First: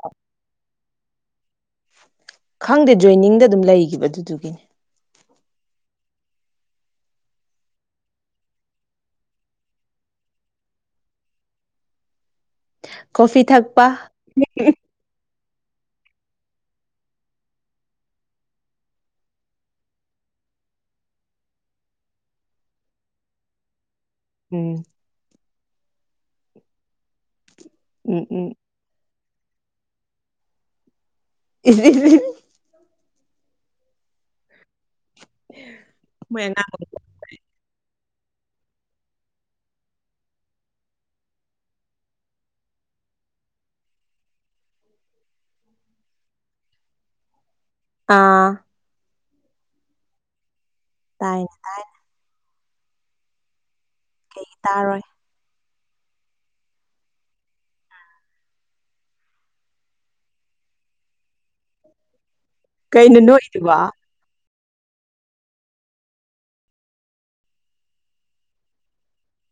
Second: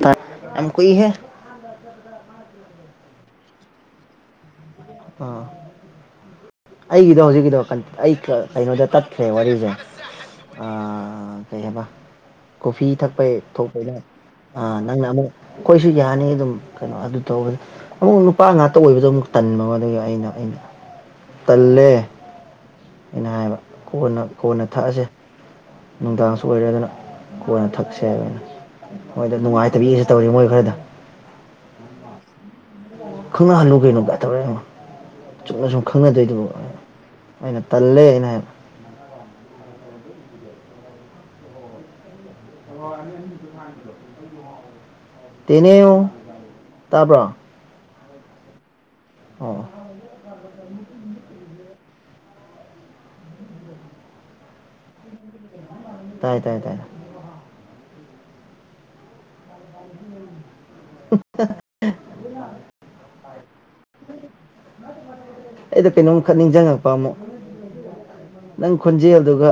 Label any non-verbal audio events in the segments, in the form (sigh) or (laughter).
ꯇꯥꯠ (unintelligible) ꯌꯥꯝ ꯀꯨꯏ ꯍꯦ ꯈꯪꯗꯦ ꯖꯣꯏꯅꯤꯡꯗ ꯑꯗꯨꯝ ꯂꯩꯈꯤꯕ ꯑꯗꯨꯗꯨꯒꯤꯅꯦ ꯑꯥ ꯑꯩꯒꯤꯗꯣ ꯍꯧꯖꯤꯛꯀꯤꯗꯣ ꯑꯩ ꯀꯩꯅꯣꯗ ꯇꯠꯈ꯭ꯔꯦ ꯋꯥꯔꯤꯁꯦ ꯑ ꯀꯩ ꯍꯥꯏꯕ ꯀꯣꯐꯤ ꯊꯛꯄꯩ ꯀꯣꯐꯤ ꯊꯛꯄ ꯊꯣꯛꯄꯗ ꯑꯥ ꯅꯪꯅ ꯑꯃꯨꯛ ꯑꯩꯈꯣꯏꯁꯨ ꯌꯥꯅꯤ ꯑꯗꯨꯝ ꯀꯩꯅꯣ ꯑꯗꯨ ꯇꯧꯕꯗꫭ ꯑꯃꯨꯛ ꯅꯨꯄꯥ ꯉꯥꯛꯇ ꯑꯣꯏꯕꯗꯣ ꯑꯃꯨꯛ ꯇꯟꯕ ꯑꯗꯨꯒ ꯑꯩꯅ ꯑꯩꯅ ꯇꯜꯂꯦ ꯑꯩꯅ ꯍꯥꯏꯕ ꯀꯣꯟꯅ ꯀꯣꯟꯅ ꯎꯝ ꯊꯛꯑꯁꯦ ꯅꯨꯡꯗꯥꯡꯁꯨ ꯑꯣꯏꯔꯒꯅꯥ ꯀꯣꯟꯅ ꯊꯛꯁꯦ ꯎꯝ ꯍꯥꯏꯕ ꯑꯩꯅꯥ ꯎꯝ ꯍꯣꯏꯗ ꯅꯨꯡꯉꯥꯏꯇꯕꯕꯤꯁꯨ ꯇꯧꯔꯤ ꯃꯣꯏ ꯈꯔꯗ (unintelligible) ꯈꯪꯅꯍꯜꯂꯨ ꯀꯩꯅꯣ ꯀ ꯇꯧꯔꯣꯛ ꯑꯦ ꯆꯨꯝꯅ ꯁꯨꯝ ꯃꯣꯏ ꯈꯪꯅꯗꯣꯏꯗꯨꯕꯨ ꯑꯉꯥꯡ ꯑꯩꯅ ꯇꯜꯂꯦ ꯍꯥꯏꯅ ꯍꯥꯏꯕ (unintelligible) ꯇꯅꯦꯋꯦ ꯇꯕꯔꫭ ꯑꯥ ꯑꯣ ꯇꯥꯏꯌꯦ ꯇꯥꯏꯌꯦ ꯀꯩꯩ ꯇꯥꯔꯣꯏ ꯇꯥꯏ ꯇꯥꯏ ꯇꯥꯏ (unintelligible) ꯀꯩꯩꯅꯅꯣ ꯏ ꯋꯥ ꯑꯩꯗꯣ ꯀꯩꯅꯣꯝꯈꯛ ꯅꯤꯡꯁꯤꯡꯉꯛꯄ ꯑꯃꯨꯛ ꯅꯪ ꯈꯣꯟꯖꯦꯜꯗꯨꯒ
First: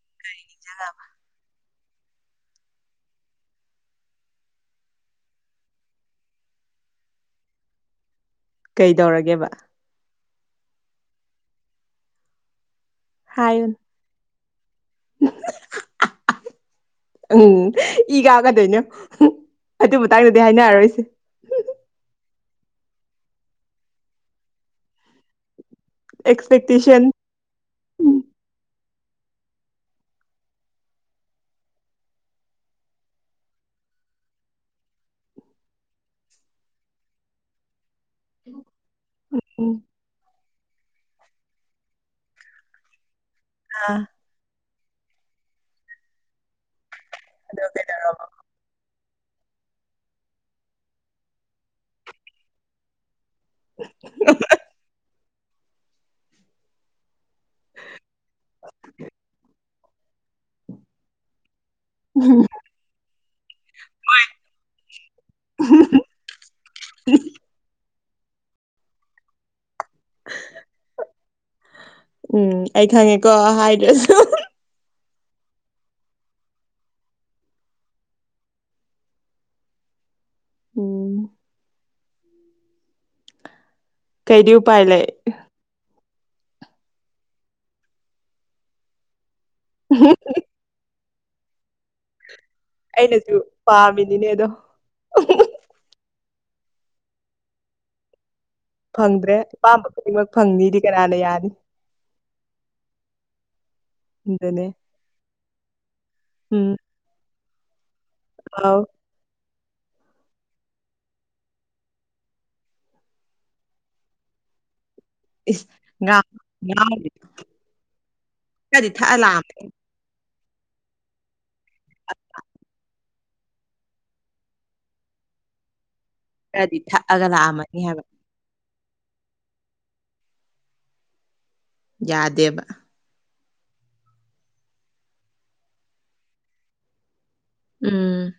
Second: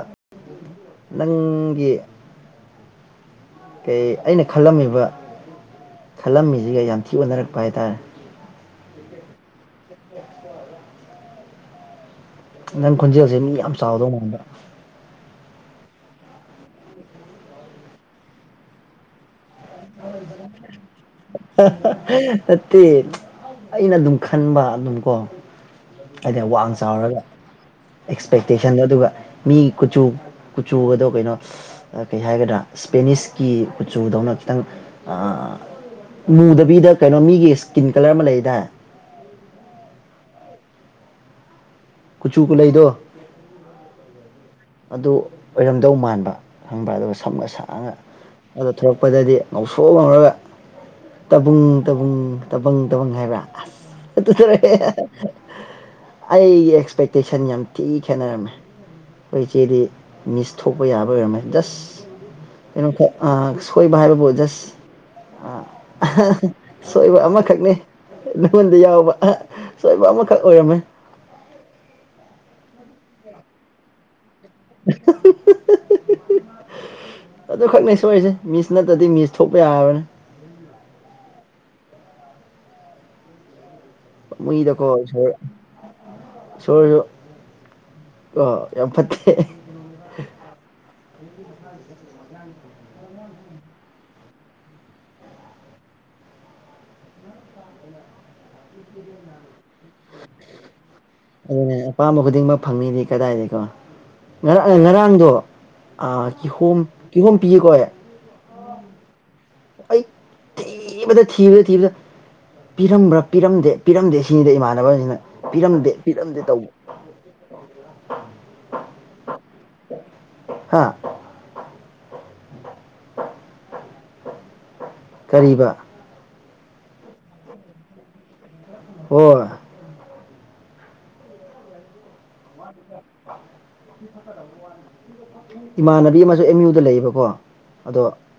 ꯅꯪꯒꯤ ꯀꯩ ꯑꯩꯅ ꯈꯜꯂꯝꯃꯤꯕ ꯈꯜꯂꯝꯃꯤꯁꯤꯒ ꯌꯥꯝ ꯊꯤ ꯑꯣꯟꯅꯔꯛꯄ ꯍꯥꯏꯇꯥꯔꯦ ꯀꯩꯗꫭꯔꯒꯦꯕ ꯅꯪ ꯈꯣꯟꯖꯦꯜꯁꯦ ꯃꯤ ꯌꯥꯝ ꯍꯥꯏꯌꯨꯅꯦ ꯆꯥꯎꯗꯧ ꯃꯥꯟꯕ ꯎꯝ ꯏ ꯀꯒꯗꯣꯏꯅꯣ ꯌꯦꯡꯑꫭ ꯑꯗꯨ ꯃꯇꯥꯡꯗꯗꯤ ꯍꯥꯏꯅꯔꯔꯣꯏꯁꯦ ꯅꯠꯇꯦ ꯑꯩꯅ ꯑꯗꯨꯝ ꯈꯟꯕ ꯑꯗꯨꯝ ꯀꯣ ꯍꯥꯏꯗꯤ ꯋꯥꯡ ꯑꯦꯛꯁꯄꯦꯛꯇꯦꯁꯟ ꯆꯥꯎꯔꯒ ꯑꯦꯛꯁꯄꯦꯛꯇꯦꯁꯟꯗꯣ ꯑꯗꯨꯒ ꯃꯤ ꯀꯨꯆꯨ ꯀꯨꯆꯨꯒꯗꯣ ꯀꯩꯅꯣ ꯑ ꯀꯩ ꯍꯥꯏꯒꯗ꯭ꯔꯥ ꯏꯁꯄꯦꯅꯤꯁꯀꯤ ꯀꯨꯆꯨꯗꯧꯅ ꯈꯤꯇꯪ ꯃꯨꯗꯕꯤꯗ ꯀꯩꯅꯣ ꯃꯤꯒꯤ ꯏꯁꯀꯤꯟ ꯀꯂꯔ ꯑꯃ ꯂꯩꯗ ꯎ ꯎꯝ ꯀꯨꯆꯨ ꯀꯨꯂꯩꯗꯣ ꯑ ꯑꯗꯨ ꯑꯣꯏꯔꯝꯗꯧ ꯃꯥꯟꯕ ꯈꯪꯕ꯭ꯔ ꯑꯗꯨꯒ ꯁꯝꯉ ꯁꯛꯑꯒ ꯑꯗꯨꯗ ꯊꯂꯛ ꯀꯄꯗꯗꯤ ꯉꯧꯁꯣꯛ ꯉꯧꯔꯒ ꯇꯕꯨꯡ ꯇꯕꯨꯡ ꯇꯕꯪ ꯇꯕꯪ ꯍꯥꯏꯕ꯭ꯔꯥ ꯑꯗꯨꯔꯦ ꯑꯩꯒꯤ ꯑꯦꯛꯁꯄꯦꯛꯇꯦꯁꯟ ꯌꯥꯝ ꯊꯤ ꯈꯦꯠꯅ꯭ꫪꯝꯃꯦ ꯑꯩꯈꯣꯏ ꯏꯆꯦꯗꯤ ꯃꯤꯁ ꯊꯣꯛꯄ ꯌꯥꯕ ꯑꯣꯏꯔꯝꯃꯦ ꯖꯁ ꯀꯩꯅꯣ ꯑ ꯁꯣꯏꯕ ꯍꯥꯏꯕꯕꯨ ꯖꯁ ꯑ ꯁꯣꯏꯕ ꯑꯃꯈꯛꯅꯤ ꯅꯉꯣꯟꯗ ꯌꯥꯎꯕ ꯁꯣꯏꯕ ꯑꯃꯈꯛ ꯑꯩꯔꯝꯃꯦ ꯎꯝ ꯑꯩ ꯈꯪꯉꯦꯀꯣ ꯍꯥꯏꯗ꯭ꯔꯁꯨ (inaudible) ꯑꯗꯨꯈꯛꯅꯦ ꯁꯣꯏꯔꯤꯁꯦ ꯃꯤꯁ ꯅꯠꯇ꯭ꯔꯗꯤ ꯃꯤꯁ ꯊꯣꯛꯄ ꯌꯥꯔꯕꯅꯦ ꯎꯝ ꯀꯩꯗꯤ ꯃꯣꯏꯗ ꯎꯄꯥꯏ ꯂꯩ ꯀꯣꯁ ꯏꯁꫭꯔꯖꯨ ꯀꫭ ꯌꯥꯝꯐꯠꯇꯦ ꯍ ꯃ ꯑꯩꯅꯁꯨ ꯄꯥꯝꯃꯤꯅꯤꯅꯦ ꯑꯗꯣ ꯑ ꯐꯪꯗ꯭ꯔꯦ ꯑꯄꯥꯝꯕ ꯈꯨꯗꯤꯡꯃꯛ ꯐꯪꯅꯤꯗꯤ ꯀꯔꯦ ꯑꯗꯨꯅꯦ ꯑꯄꯥꯝꯕ ꯈꯨꯗꯤꯡꯃꯛ ꯐꯪꯅꯤꯗꯤ ꯀꯗꯥꯏꯗꯒꯤꯀꯣ ꯑꯗꯨꯅꯦ ꯉꯔꯥꯡ ꯉꯔꯥꯡꯗꯣ ꯎꯝ ꯀꯤꯍꯣꯝ ꯀꯤꯍꯣꯝ ꯄꯤꯌꯦꯀꯣ ꯑꯩ ꯑꯥꯎ ꯑꯩ ꯊ ꯊꯕ ꯊꯕ ꯄꯤꯔꯝꯕ꯭ꯔꯥ ꯄꯤꯔꯝꯗꯦ ꯄꯤꯔꯝꯗꯦ ꯁꯤꯅꯤꯗ ꯏꯃꯥꯟꯅꯕꯁꯤꯅ ꯏꯁ‌ ꯉ ꯉꯥꯎꯗꯦ ꯈ꯭ꯔꯗꯤ ꯊꯛꯑꯒ ꯂꯥꯛ ꯑꯝꯃꯅꯤ ꯍꯥꯥ ꯀꯔꯤꯕ ꯈ꯭ꯔꯗꯤ ꯊꯛꯑꯒ ꯂꯥꯛꯑꯝꯃꯅꯤ ꯍꯥꯏꯕ ꯑꯣ ꯌꯥꯗꯦꯕ ꯏꯃꯥꯟꯅꯕꯤ ꯑꯃꯁꯨ ꯑꯦꯝ ꯌꯨꯗ ꯂꯩꯌꯦꯕꯀꯣ ꯑꯗꯣ ꯎꯝ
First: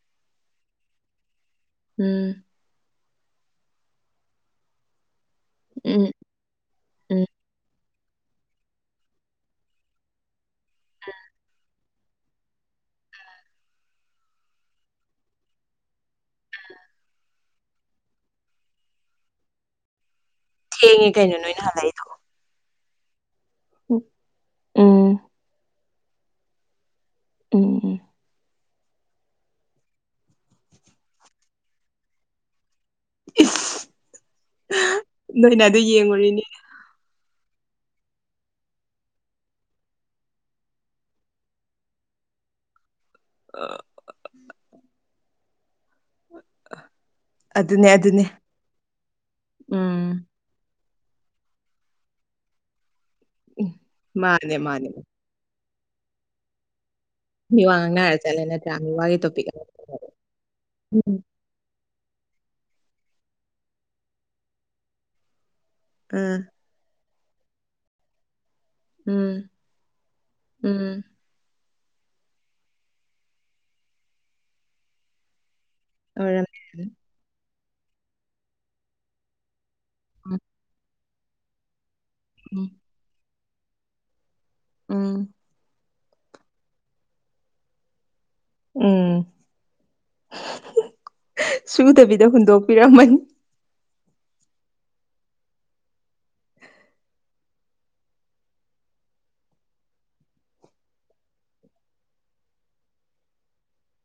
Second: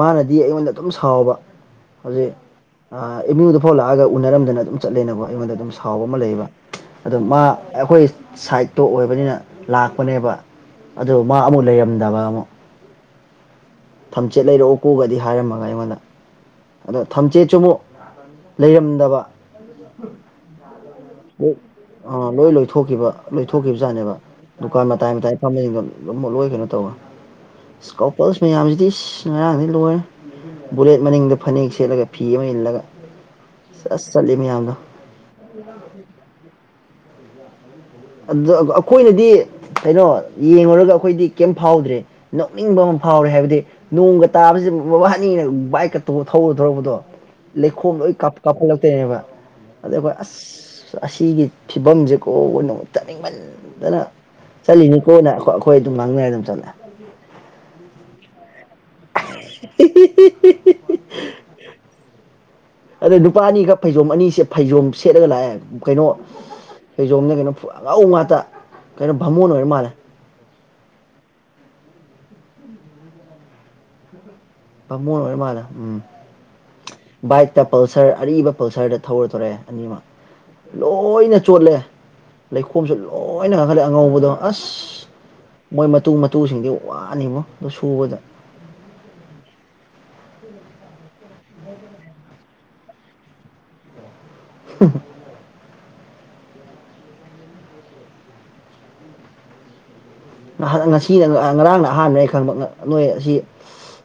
ꯃꯥꯅꯗꯤ ꯑꯩꯉꯣꯟꯗ ꯑꯗꯨꯝ ꯁꯥꯎꯕ ꯎꯝ ꯍꯧꯖꯤꯛ ꯑ ꯃꯤꯗ ꯐꯥꯎ ꯂꯥꯛꯑꯒ ꯎꯅꯔꯝꯗꯅ ꯑꯗꯨꯝ ꯆꯠꯂꯦꯅꯀꯣ ꯑꯩꯉꯣꯟꯗ ꯑꯗꯨꯝ ꯁꯥꯎꯕ ꯎꯝ ꯑꯃ ꯂꯩꯌꯦꯕ ꯑꯗꯣ ꯎꯝ ꯃꯥ ꯑꯩꯈꯣꯏ ꯁꯥꯏꯠ ꯇꯣ ꯑꯣꯏꯕꯅꯤꯅ ꯂꯥꯛꯄꯅꯦꯕ ꯑꯗꯨ ꯃꯥ ꯑꯃꯨꯛ ꯂꯩꯔꯝꯗꯕ ꯑꯃꯨꯛ ꯊꯝꯆꯦꯠ ꯂꯩꯔꯛꯎ ꯀꯣꯒꯗꯤ ꯍꯥꯏꯔꯝꯃꯒ ꯑꯩꯉꯣꯟꯗ ꯑꯗꯣ ꯊꯝꯆꯦꯠꯁꯨ ꯑꯃꯨꯛ ꯂꯩꯔꯝꯗꯕ ꯊꯦꯡꯉꯦ ꯀꯩꯅꯣ ꯎ ꯅꯣꯏꯅ ꯍꯜꯂꯛꯏꯗꯣ ꯑꯥ (unintelligible) ꯂꯣꯏ ꯂꯣꯏꯊꯣꯛꯈꯤꯕ ꯎꯝ ꯂꯣꯏꯊꯣꯛꯈꯤꯕꯖꯥꯅꯦꯕ ꯗꯨꯀꯥꯟ ꯃꯇꯥꯏ ꯎꯝ ꯃꯇꯥꯏ ꯐꯝꯃꯦꯕꯗꯣ ꯑꯗꯨ ꯂꯣꯏ ꯀꯩꯅꯣ ꯇꯧꯋꯦ ꯏꯁ ꯎꯝ ꯀꯄꯜꯁ ꯃꯌꯥꯝꯁꯤꯗꯤ ꯉꯔꯥꯡꯗꯤ ꯂꯣꯏꯔꯦ ꯕꯨꯂꯦꯠ ꯃꯅꯤꯡꯗ ꯐꯅꯦꯛ ꯁꯦꯠꯂꯒ ꯐꯤ ꯑꯃ ꯏꯜꯂꯒ ꯑꯁ ꯆꯠꯂꯤ ꯃꯌꯥꯝꯗꯣ ꯅꯣꯏꯅ ꯑꯗꯨ ꯌꯦꯡꯉꯨꯔꯤꯅꯤ ꯑꯗꯨ ꯑꯩꯈꯣꯏꯅꯗꯤ ꯀꯩꯅꯣ ꯌꯦꯡꯉꯨꯔꯒ ꯑꯩꯈꯣꯏꯗꯤ ꯀꯩꯝ ꯐꯥꯎꯗ꯭ꯔꯦ ꯅꯣꯛꯅꯤꯡꯕ ꯑꯃ ꯐꯥꯎꯔꯦ ꯍꯥꯏꯕꯗꯤ ꯑ, ꯅꯣꯡꯒ ꯇꯥꯕꯁꯤ ꯃꯕꯥꯅꯤꯅ ꯕꯥꯏꯛꯀ ꯇꯣꯉ ꯊꯧꯕꯨ ꯊꯧꯔꯛꯄꯗꯣ ꯑꯗꯨꯅꯦ ꯂꯩꯈꯣꯝ ꯂꯣꯏ ꯑꯗꯨꯅꯦ ꯀꯥꯞ ꯀꯥꯞꯈꯠꯂꯛꯇꯣꯏꯅꯦꯕ ꯑꯗꯩ ꯎꯝ ꯑꯩꯈꯣꯏ ꯑꯁ ꯑꯁꯤꯒꯤ ꯐꯤꯕꯝꯁꯦ ꯀꯣ ꯑꯣꯏꯅ ꯎꯝ ꯆꯠꯅꯤꯡꯃꯟꯗꯅ ꯃꯥꯅꯦ ꯃꯥꯅꯦ ꯆꯠꯂꯤꯅꯤꯀꯣꯅ ꯑꯩꯈꯣꯏ ꯑꯩꯈꯣꯏ ꯑꯗꯨꯝ ꯉꯥꯡꯅꯔ ꯑꯗꯨꯝ ꯆꯠꯂꯦ ꯃꯤ ꯋꯥ ꯉꯥꯡꯅꯔ ꯆꯠꯂꯦ ꯅꯠꯇ꯭ꯔꯥ ꯃꯤ ꯋꯥꯒꯤ ꯇꯣꯄꯤꯛ ꯑꯃ ꯎꯝ (inaudible) ꯑꯗ ꯅꯨꯄꯥ ꯑꯅꯤꯈꯛ ꯐꯩꯖꯣꯝ ꯑꯅꯤꯁꯦ ꯐꯩꯖꯣꯝ ꯁꯦꯠꯂꯒ ꯂꯥꯛꯑꯦ ꯀꯩꯅꯣ ꯑꯥ ꯐꯩꯖꯣꯝꯂ ꯀꯩꯅꯣ ꯑꯉꯧ ꯉꯥꯛꯇ ꯀꯩꯅꯣ ꯎꯝ ꯚꯥꯃꯣꯟ ꯑꯣꯏꯔ ꯃꯥꯜꯂꯦ ꯎꯝ ꯕꯥꯃꯣꯟ ꯑꯣꯏꯔ ꯃꯥꯂꯦ ꯑꯣꯏꯔꯝꯅꯤ ꯕꯥꯏꯛꯇ ꯄꯜꯁꯔ ꯑꯔꯤꯕ ꯄꯜꯁꯔꯗ ꯊꯧꯔ ꯊꯣꯔꯛꯑꯦ ꯑꯅꯤꯃꯛ ꯎꯝ ꯂꯣꯏꯅ ꯆꯣꯠꯂꯦ ꯎꯝ ꯂꯩꯈꯣꯝꯁꯨ ꯂꯣꯏꯅ ꯀꯥꯈꯠꯂꯦ ꯑꯉꯧꯕꯗꯣ ꯑꯁ ꯎꯝ ꯃꯣꯏ ꯃꯇꯨ ꯃꯇꯨꯁꯤꯡꯗꯨ ꯋꯥꯅꯤꯕꯣ ꯑꯗꯨ ꯁꯨꯕꯗ ꯎꯝ ꯁꯨꯗꯕꯤꯗ ꯍꯨꯟꯗꯣꯛꯄꯤꯔꯝꯃꯅꯤ (unintelligible) ꯉꯁꯤꯅ ꯉꯔꯥꯡꯅ ꯑꯍꯥꯟꯕꯅꯦ ꯑꯩ ꯈꯪꯕ ꯅꯣꯏ ꯑꯁꯤ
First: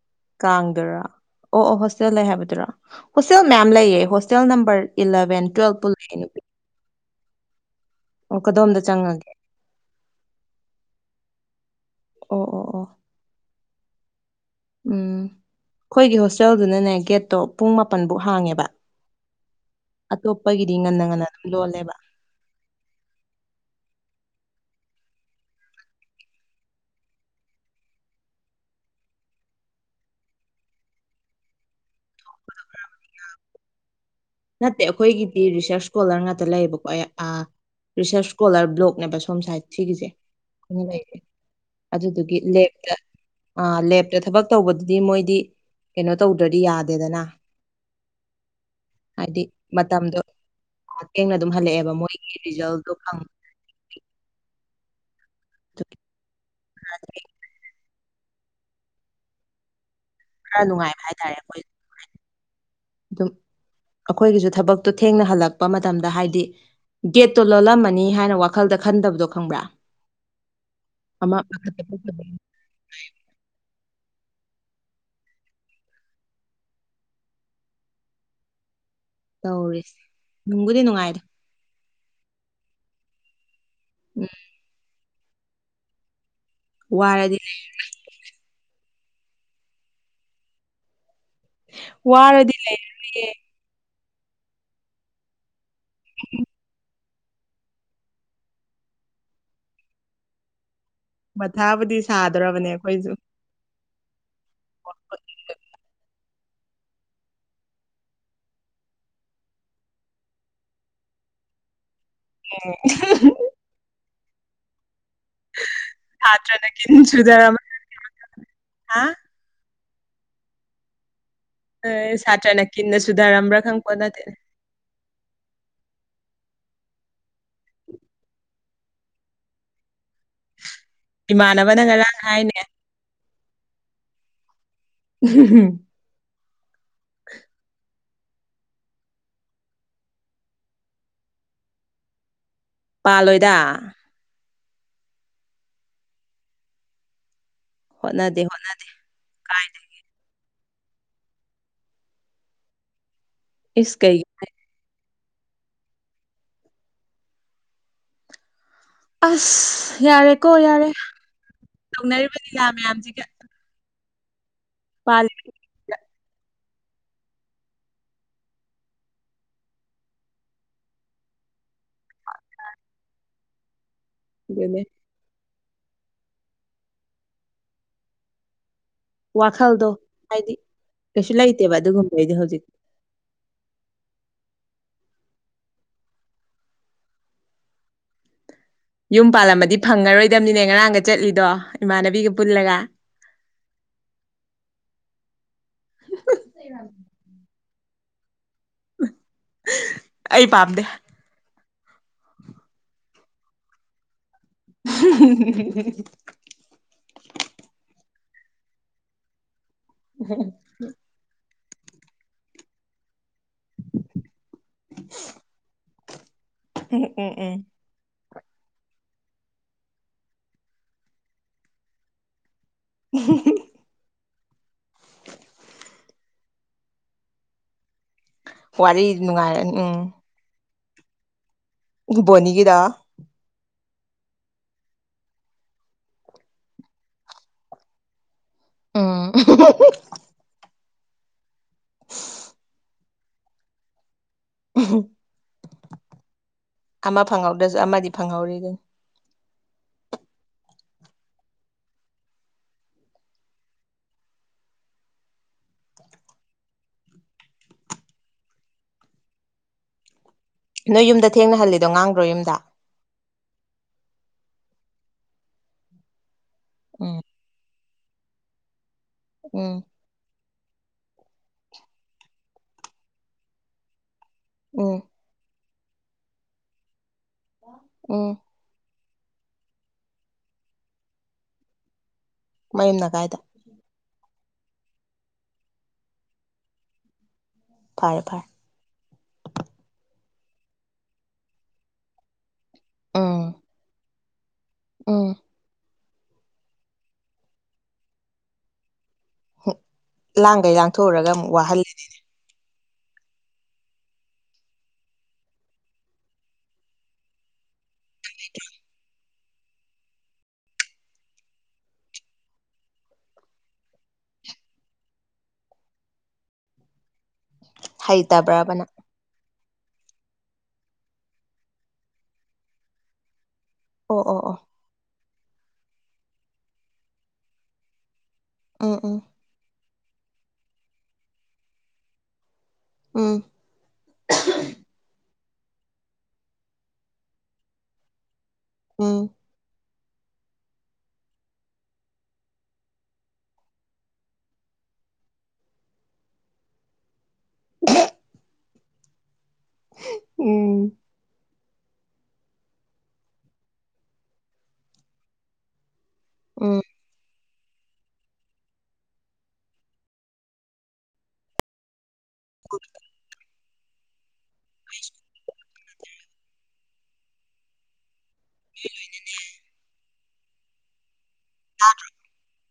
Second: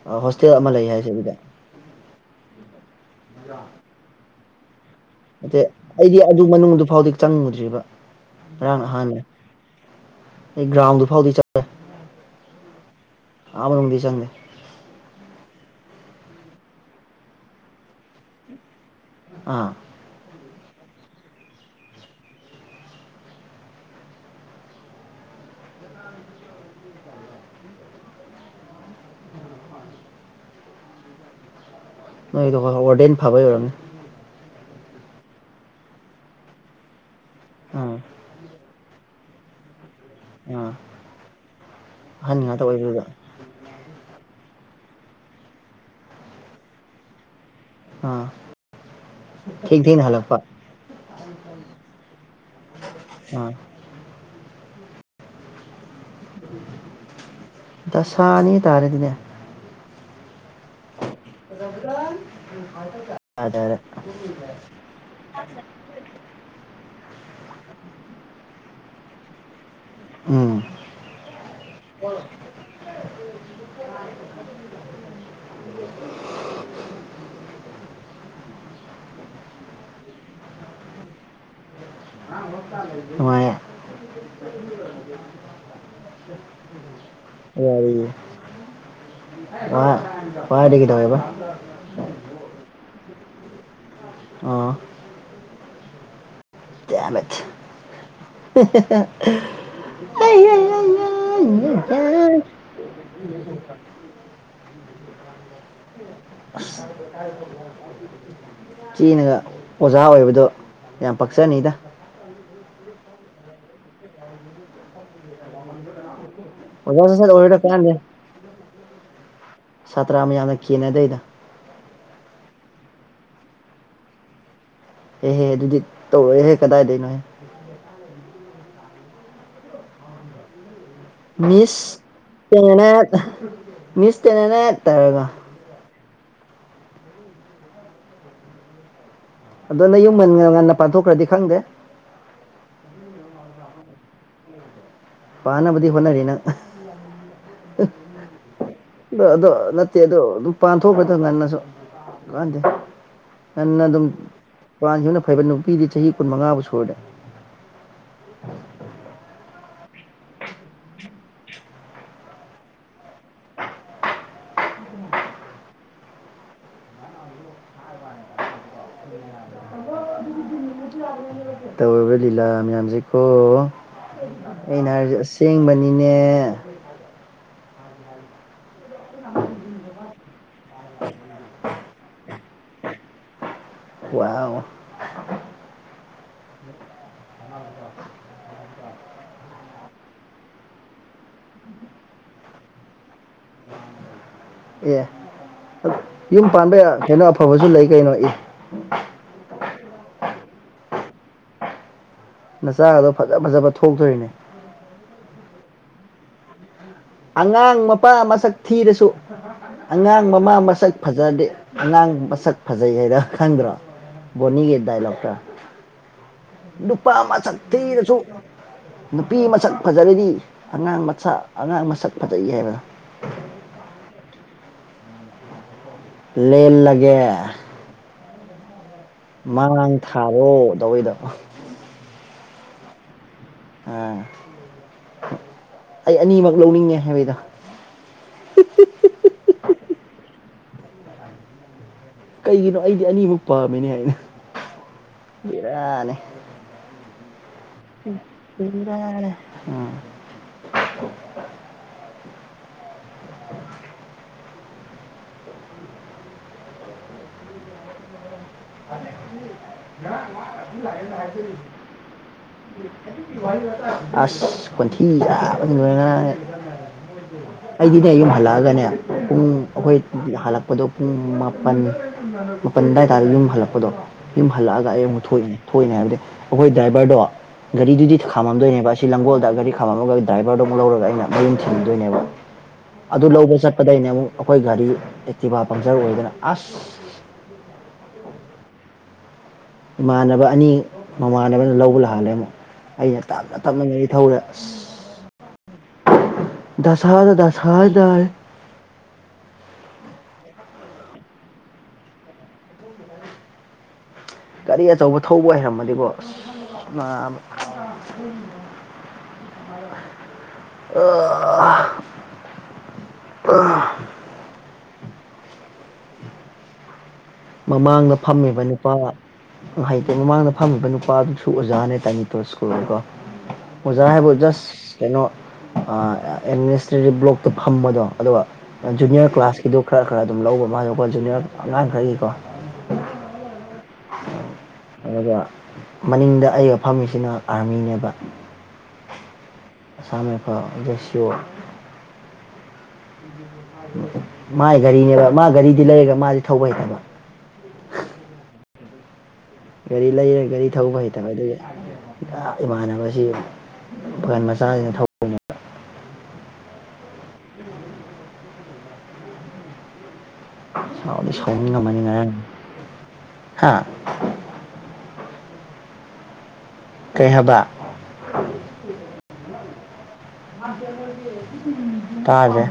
ꯍꯣꯁꯇꯦꯜ ꯑꯃ ꯂꯩ ꯀꯥꯡꯗꯨꯔꯥ ꯍꯥꯏꯁꯦ ꯑꯗꯨꯗ ꯑꯣ ꯑꯣ ꯍꯣꯁꯇꯦꯜ ꯂꯩ ꯍꯥꯏꯕꯗꯨꯔ ꯍꯣꯁꯇꯦꯜ ꯃꯌꯥꯝ ꯂꯩꯌꯦ ꯍꯣꯁꯇꯦꯜ ꯅꯝꯕꯔ ꯏꯂꯚꯦꯟ ꯅꯠꯇꯦ ꯇꯨꯋꯦꯜꯞ ꯄꯨ ꯂꯩ ꯑꯩꯗꯤ ꯅꯨꯄꯤ ꯑꯗꯨ ꯃꯅꯨꯡꯗꯨ ꯐꯥꯎꯗꯤ ꯆꯪꯉꯨꯗ꯭ꯔꯤꯕ ꯑꯣ ꯀꯗꯣꯝꯗ ꯉꯔꯥꯡ ꯅꯍꯥꯟꯕꯅꯦ ꯆꯪꯉꯒꯦ ꯑꯩ ꯒ꯭ꯔꯥꯎꯟꯗꯨ ꯐꯥꯎꯗꯤ ꯆꯠꯂꯦ ꯑꯣ ꯑꯣ ꯑꯣ ꯑꯥ ꯃꯅꯨꯡꯗꯤ ꯆꯪꯉꯦ ꯎꯝ ꯑꯈꯣꯏꯒꯤ ꯍꯣꯁꯇꯦꯜꯗꯨꯅꯅꯦ ꯒꯦꯠꯇꯣ ꯄꯨꯡ ꯃꯥꯄꯟꯐꯧ ꯍꯥꯡꯉꯦꯕ ꯑꯥ ꯑꯇꯣꯞꯄꯒꯤꯗꯤ ꯉꯟꯅ ꯉꯟꯅ ꯑꯗꯨꯝ ꯂꯣꯜꯂꯦꯕ ꯅꯣꯏꯗꯣ ꯋꯔꯗꯦꯟ ꯐꯕꯩ ꯑꯣꯏꯔꯝꯅꯤ ꯅꯠꯇꯦ ꯑꯩꯈꯣꯏꯒꯤꯗꯤ ꯔꯤꯁꯔꯁ ꯏꯁꯀꯣꯂꯔ ꯉꯥꯛꯇ ꯂꯩꯌꯦꯕꯀꯣ ꯑꯥ ꯔꯤꯁꯔꯁ ꯏꯁꯀꯣꯂꯔ ꯕ꯭ꯂꯣꯛꯅꯦꯕ ꯁꯣꯝ ꯁꯥꯏꯠ ꯁꯤꯒꯤꯁꯦ ꯑꯥ ꯑꯩꯈꯣꯢ ꯂꯩꯁꯦ ꯑꯗꯨꯗꯨꯒꯤ ꯑꯍꯟ ꯉꯥꯛꯇ ꯂꯦꯞꯇ ꯑꯣꯏꯕꯗꯨꯗ ꯑ ꯂꯦꯞꯇ ꯊꯕꯛ ꯇꯧꯕꯗꯨꯗꯤ ꯃꯣꯏꯗꯤ ꯀꯩꯅꯣ ꯇꯧꯗ꯭ꯔꯗꯤ ꯌꯥꯗꯦꯗꯅ ꯑꯥ ꯍꯥꯏꯗꯤ ꯊꯦꯡ ꯊꯦꯡꯅ ꯃꯇꯝꯗꯣ ꯍꯜꯂꯛꯄ ꯥꯊꯦꯡꯅ ꯑꯗꯨꯝ ꯍꯜꯂꯛꯑꯦꯕ ꯃꯣꯏꯒꯤ ꯔꯤꯖꯜꯗꯣ ꯈꯪ ꯑꯥ ꯑꯗꯨ ꯗꯁꯥꯅꯤ ꯇꯥꯔꯦꯅꯦ ꯑꯗꯨꯗꯦ ꯈꯔ ꯅꯨꯡꯉꯥꯏ ꯍꯥꯏꯇꯥꯔꯦ ꯑꯩꯈꯣꯏ ꯑꯗꯨꯝ ꯇꯥꯔꯦ ꯑꯩꯈꯣꯏꯒꯤꯁꯨ ꯊꯕꯛꯇꯣ ꯊꯦꯡꯅ ꯍꯜꯂꯛꯄ ꯃꯠ ꯃꯇꯝꯗ ꯍꯥꯏꯗꯤ ꯒꯦꯠꯇꯣ ꯂꯣꯜꯂꯝꯃꯅꯤ ꯍꯥꯏꯅ ꯋꯥꯈꯜꯗ ꯈꯟꯗꯕꯗꯣ ꯈꯪꯕ꯭ꯔꯥ ꯎꯝ ꯑꯃ ꯄꯥꯈꯠꯄ (unintelligible) ꯇꯧꯔꯤꯁꯤ ꯅꯨꯡꯕꯨꯗꯤ ꯅꯨꯡꯉꯥꯏ ꯅꯨꯉꯥꯢꯌꯦ ꯎꯝ ꯋꯥꯔꯗꯤ ꯑꯩ ꯋꯥꯔꯦ ꯍꯥ ꯋꯥꯔꯗꯤ ꯀꯩꯗꯧꯋꯦꯕ ꯋꯥꯔꯗꯤ ꯂꯩ (unintelligible) ꯑꯥ (unintelligible) ꯗꯦꯃꯤꯠ (unintelligible) ꯃꯊꯥꯕꯨꯗꯤ ꯁꯥꯗ꯭ꯣꯔꯕꯅꯦ ꯑꯈꯣꯏꯖꯨ (unintelligible) ꯑꯁ ꯆꯦꯅꯒ ꯑꯣꯖꯥ ꯑꯣꯏꯕꯗꯣ ꯌꯥꯝ ꯄꯛꯆꯅꯤꯗ ꯎꯝ (unintelligible) (unintelligible) ꯑꯣꯖꯥ ꯁꯥꯠ ꯁꯥꯠ ꯑꯣꯏꯔꯣꯗ ꯁꯨꯙꯔꯝꯃ ꯀꯥꯟꯗꯦ ꯍꯥ ꯁꯥꯇ꯭ꯔꯥ ꯃꯌꯥꯝꯅ ꯀꯦꯅꯥ ꯗꯣꯏꯗꯣ ꯁꯥꯇ꯭ꯔꯅ ꯀꯤꯟꯅ ꯁꯨꯙꯔꯝꯕ꯭ꯔꯥ ꯈꯪꯄꯣꯠ ꯅꯠꯇꯦꯅꯦ ꯑꯦꯍꯦ ꯑꯗꯨꯗꯤ ꯇꯧꯔꯣꯏꯍꯦ ꯀꯗꯥꯏꯗꯩꯅꯣꯍꯦ (inaudible) ꯏꯃꯥꯟꯅꯕꯅ ꯃꯤꯁ ꯉꯔꯥꯡ ꯍꯥꯏꯅꯦ ꯇꯦꯟꯅꯦꯅꯦ ꯃꯤꯁ ꯇꯦꯟꯅꯦꯅꯦ ꯇꯧꯔꯒ ꯎꯝꯍꯝ ꯑꯗꯣ ꯅꯌꯨꯝ ꯉꯟꯅ ꯉꯟꯅ ꯄꯥꯟꯊꯣꯛꯈ꯭ꯔꯗꯤ ꯈꯪꯗꯦ ꯄꯥꯜꯂꯣꯏꯗ ꯄꯥꯟꯅꯕꯗꯤ ꯍꯣꯠꯅꯔꯤ ꯅꯪ ꯍꯣꯠꯅꯗꯦ ꯍꯣꯠꯅꯗꯦ ꯑꯗ ꯑꯗꯣ ꯅꯠꯇꯦ ꯑꯗꯣ ꯄꯥꯟꯊꯣꯛꯈꯔꯣꯗ ꯉꯟꯅꯁꯨ ꯀꯥꯟꯗꯦ ꯉꯟꯅ ꯏꯁ ꯑꯗꯨꯝ ꯀꯩꯒꯤ ꯄꯥꯟꯒꯤꯕꯅ ꯐꯩꯕ ꯅꯨꯄꯤꯗꯤ ꯆꯍꯤ ꯀꯨꯟꯃꯉꯥꯕꯨ ꯁꯨꯔꯗꯤ ꯑꯁ ꯌꯥꯔꯦꯀꯣ ꯌꯥꯔꯦ ꯇꯧꯅꯔꯤꯕ ꯂꯤꯂꯥ ꯃꯌꯥꯝꯁꯤꯒ ꯄꯜ ꯇꯧꯔꯤꯕ ꯂꯤꯂꯥ ꯃꯌꯥꯝꯖꯦ ꯀꯣ ꯑꯗꯨꯅꯦ ꯑꯩꯅ ꯍꯥꯏꯔꯤꯖꯦ ꯑꯁ ꯆꯦꯡꯕꯅꯤꯅꯦ ꯋꯥꯈꯜꯗꯣ ꯍꯥꯏꯗꯤ ꯀꯩꯁꯨ ꯂꯩꯇꯦꯕ ꯑꯗꯨꯒꯨꯝꯕꯩꯗꯤ ꯍꯧꯖꯤꯛ ꯋꯥꯎ ꯌꯨꯝ ꯄꯥꯜꯂꯝꯃꯗꯤ ꯐꯪꯉꯔꯣꯏꯗꯕꯅꯤꯅꯦ ꯉꯔꯥꯡꯒ ꯆꯠꯂꯤꯗꯣ ꯏꯃꯥꯟꯅꯕꯤꯒ ꯄꯨꯜꯂꯒ ꯑꯦ ꯌꯨꯝ ꯄꯥꯟꯕ ꯀꯩꯅꯣ ꯑꯐꯕꯁꯨ ꯂꯩ ꯀꯩꯅꯣ ꯑꯦ ꯑꯩ ꯄꯥꯝꯗꯦ ꯅꯆꯥ ꯒꯗꯣ ꯐꯖ ꯐꯖꯕ ꯊꯣꯛꯇꯣꯔꯤꯅꯦ (unintelligible) ꯑꯉꯥꯡ ꯃꯄꯥ ꯃꯁꯛ ꯊꯤꯔꯁꯨ ꯑꯉꯥꯡ ꯃꯃꯥ ꯃꯁꯛ ꯐꯖꯗꯦ ꯑꯉꯥꯡ ꯃꯁꯛ ꯐꯖꯩ ꯍꯥꯏꯗꯣ ꯈꯪꯗ꯭ꯔꯣ ꯕꯣꯅꯤꯒꯤ ꯗꯥꯏꯂꯣꯛꯇꯣ ꯎꯝ ꯅꯨꯄꯥ ꯎꯝ ꯎꯝ ꯃꯁꯛ ꯊꯤꯔꯁꯨ ꯅꯨꯄꯤ ꯃꯁꯛ ꯐꯖꯔꯗꯤ ꯑꯉꯥꯡ ꯃꯁꯥ ꯑꯉꯥꯡ ꯃꯁꯛ ꯐꯖꯩ ꯍꯥꯏꯕ (unintelligible) ꯂꯦꯜꯂꯒꯦ ꯋꯥꯔꯤ ꯅꯨꯡꯉꯥꯏꯔ ꯃꯥꯡ ꯎꯝ ꯊꯥꯔꯣ ꯗꯧꯋꯤꯗꯣ ꯕꯣꯅꯤꯒꯤꯗꯣ ꯑꯥ ꯑꯩ ꯑꯅꯤꯃꯛ ꯂꯧꯅꯤꯡꯉꯦ ꯍꯥꯏꯕꯩꯗꯣ (unintelligible) ꯀꯩꯒꯤꯅꯣ ꯑꯩꯗꯤ ꯑꯅꯤꯃꯨꯛ ꯄꯥꯝꯃꯤꯅꯦ ꯍꯥꯏꯅ (unintelligible) ꯕꯦꯔꯅꯦ ꯑꯃ ꯐꯪꯍꯧꯗ꯭ꯔꯁꯨ ꯑꯃꯗꯤ ꯐꯪꯍꯧꯔꯤ ꯑꯗꯨꯅꯤ ꯃꯥꯅꯤ (unintelligible) (unintelligible) ꯅꯣꯏ ꯌꯨꯝꯗ ꯊꯦꯡꯅꯍꯜꯂꯤꯗꯣ ꯉꯥꯡꯗ꯭ꯔꯣ ꯌꯨꯝꯗ ꯑꯁ ꯈꯟꯊꯤ ꯆꯥꯕꯗ ꯂꯣꯏꯔꯦ ꯉꯥꯔꯥꯡꯗꯤ ꯎꯝ ꯑꯩꯗꯤꯅꯦ ꯌꯨꯝ ꯍꯜꯂꯛꯑꯒꯅꯦ ꯄꯨꯡ ꯎꯝ ꯑꯩꯈꯣꯏ ꯍꯜꯂꯛꯄꯗꯣ ꯄꯨꯡ ꯃꯥꯄꯟ ꯃꯥꯄꯜ ꯑꯗꯨꯋꯥꯏ ꯇꯥꯔ ꯌꯨꯝ ꯍꯜꯂꯛꯄꯗꯣ ꯌꯨꯝ ꯍꯜꯂꯛꯑꯒ ꯎꯝ ꯑꯩ ꯑꯃꯨꯛ ꯊꯣꯛꯏꯅꯦ ꯊꯣꯛꯏꯅꯦ ꯍꯥꯏꯕꯗꯤ ꯑꯩꯈꯣꯏ ꯗ꯭ꯔꯥꯏꯚꯔꯗꯣ ꯒꯥꯔꯤꯗꯨꯗꯤ ꯎꯝ ꯊꯛ ꯈꯥꯝꯃꯝꯗꯣꯏꯅꯦꯕ ꯁꯤ ꯂꯪꯒꯣꯜꯗ ꯒꯥꯔꯤ ꯈꯥꯝꯃꯒ ꯗ꯭ꯔꯥꯏꯕꯔꯗꯣ ꯑꯃꯨꯛ ꯂꯧꯔꯒ ꯑꯩꯅ ꯃꯌꯨꯝ ꯊꯤꯟꯅꯗꯣꯏꯅꯦꯕ ꯃꯌꯨꯝꯅ ꯑꯗꯨ ꯀꯥꯏꯗ ꯂꯧꯕ ꯆꯠꯄꯗꯩꯅꯦ ꯑꯃꯨꯛ ꯑꯩꯈꯣꯏ ꯒꯥꯔꯤ ꯑꯦꯛꯇꯤꯚꯥ ꯄꯪꯆꯔ ꯑꯣꯏꯗꯅ ꯑꯁ ꯐꯔ ꯐꯔ ꯏꯃꯥꯟꯅꯕ ꯑꯅꯤ ꯃꯃꯥꯟꯅꯕꯅ ꯂꯧꯕ ꯂꯥꯜꯂꯦ ꯑꯃꯨꯛ ꯑꯩꯅ ꯎꯝ ꯇꯞꯅ ꯇꯞꯅ ꯉ ꯅꯤꯡꯊꯧꯗ ꯑꯁ ꯎꯝ ꯗꯁꯥꯅꯤ ꯗꯁꯥ ꯍꯥꯏꯇꯥꯔꯦ ꯂꯥꯡꯈꯩ ꯂꯥꯡꯊꯣꯛꯎꯔꯒ ꯑꯃꯨꯛ ꯋꯥꯍꯜꯂ ꯒꯥꯔꯤ ꯑꯆꯧꯕ ꯊꯧꯕ ꯑꯣꯏꯔꯝꯃꯗꯤꯕꯣ ꯑ ꯑ ꯑ ꯃꯃꯥꯡꯗ ꯐꯝꯃꯤꯕ ꯍꯩꯇꯕ꯭ꯔꯕ ꯅꯪ ꯅꯨꯄꯥ ꯍꯩꯇꯦ ꯃꯃꯥꯡꯗ ꯐꯝꯃꯤꯕ ꯅꯨꯄꯥꯗꯨꯁꯨ ꯑꯣꯖꯥꯅꯦ ꯇꯥꯏꯅꯤꯇꯣ ꯁ꯭ꯀꯨꯜꯗꯀꯣ ꯑꯣꯖꯥ ꯑꯣ ꯍꯥꯏꯕꯨ ꯑꯣ ꯑꯣ ꯖꯁ ꯀꯩꯅꯣ ꯑ ꯑꯦꯗꯃꯤꯅꯤꯁꯇ꯭ꯔꯦꯁꯟ ꯕ꯭ꯂꯣꯛꯇ ꯐꯝꯕꯗꯣ ꯑꯗꯨꯒ ꯎꯝ ꯎꯝ ꯖꯨꯅꯤꯌꯔ ꯀ꯭ꯂꯥꯁꯀꯤꯗꯣ ꯈꯔ ꯈꯔ ꯑꯗꯨꯝ ꯂꯧꯕ ꯃꯥꯅꯦꯀꯣ ꯖꯨꯅꯤꯌꯔ ꯑꯉꯥꯡ ꯈꯔꯒꯤꯀꯣ ꯎꯝ ꯑꯗꯨꯒ ꯃꯅꯤꯡꯗ ꯑꯩꯒ ꯐꯝꯃꯤꯁꯤꯅ ꯑꯥꯔꯃꯤꯅꯦꯕ ꯎꯝ ꯑꯁꯝ ꯔꯥꯏꯐꯜ (unintelligible) (unintelligible) ꯃꯥꯥꯏ ꯘꯔꯤꯅꯦꯕ ꯃꯥ ꯘꯔꯤꯗꯤ ꯂꯩꯔꯒ ꯃꯥꯗꯤ ꯊꯧꯕ ꯍꯩꯇꯕ (unintelligible) ꯒꯥꯔꯤ ꯂꯩꯔ ꯒꯥꯔꯤ ꯎꯝ ꯊꯧꯕ ꯍꯩꯇꯕ ꯑꯗꯨꯒꯤ (unintelligible) ꯏꯃꯥꯟꯅꯕꯁꯤ ꯃꯆꯥꯁꯤꯡꯅ ꯊꯧ ꯎꯝ ꯁꯥꯎꯗꯤ ꯁꯥꯎꯅꯤꯡꯉꯝꯃꯅꯤ ꯉꯔꯥꯡꯗꯤ (unintelligible) ꯍꯥꯥ (unintelligible) ꯀꯩ ꯍꯥꯏꯕ ꯃꯤꯑꯣ ꯂꯣꯏꯅꯅ ꯇꯥꯖꯦ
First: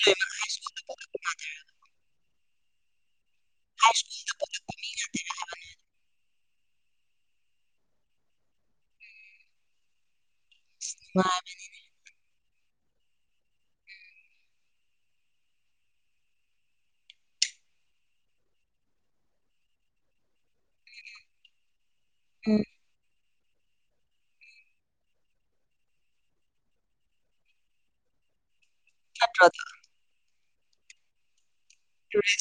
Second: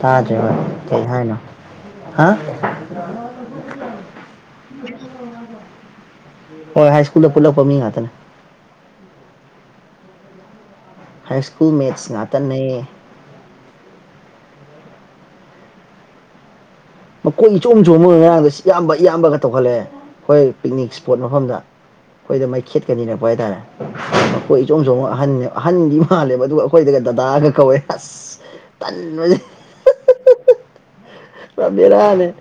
ꯇꯥꯖꯦ ꯍꯥ ꯀꯩ ꯍꯥꯏꯅꯣ ꯍꯥ (unintelligible) ꯍꯣꯏ ꯍꯥꯏ ꯁ꯭ꯀꯨꯜꯗ ꯄꯨꯂꯛꯄ ꯃꯤ ꯉꯥꯛꯇꯅꯦ ꯅꯨꯡꯉꯥꯏ ꯍꯥꯏ ꯁ꯭ꯀꯨꯜ ꯃꯦꯠꯁ ꯉꯥꯛꯇꯅꯩ ꯃꯈꯣꯏ ꯏꯆꯣꯡ ꯑꯃ ꯆꯣꯡ ꯑꯃꯒ ꯉꯔꯥꯡꯗ ꯏꯌꯥꯝꯕ ꯏꯌꯥꯝꯕꯒ ꯇꯧꯜꯂꯦ ꯍꯣꯏ ꯄꯤꯛꯅꯤꯛ ꯏꯁꯄꯣꯠ ꯃꯐꯝꯗ ꯑꯩꯈꯣꯏꯗ ꯎꯝ ꯃꯩ ꯈꯦꯠꯀꯅꯤꯔꯛꯄ ꯍꯥꯏꯇꯥꯔꯦ ꯑꯩꯈꯣꯏ ꯏꯆꯣꯝ ꯆꯣꯡꯝ ꯑꯍꯟꯅꯕ ꯑꯍꯟꯗꯤ ꯃꯥꯜꯂꯦꯕ ꯑꯗꯨꯒ ꯑꯩꯈꯣꯏꯗꯒ ꯗꯗꯥꯒ ꯀꯧꯋꯦ ꯑꯁ (unintelligible) ꯇꯜꯕꯁꯤ ꯐꯠꯇ꯭ꯔꯣ ꯄꯨꯔꯥ ꯚꯦꯔꯥꯅꯦ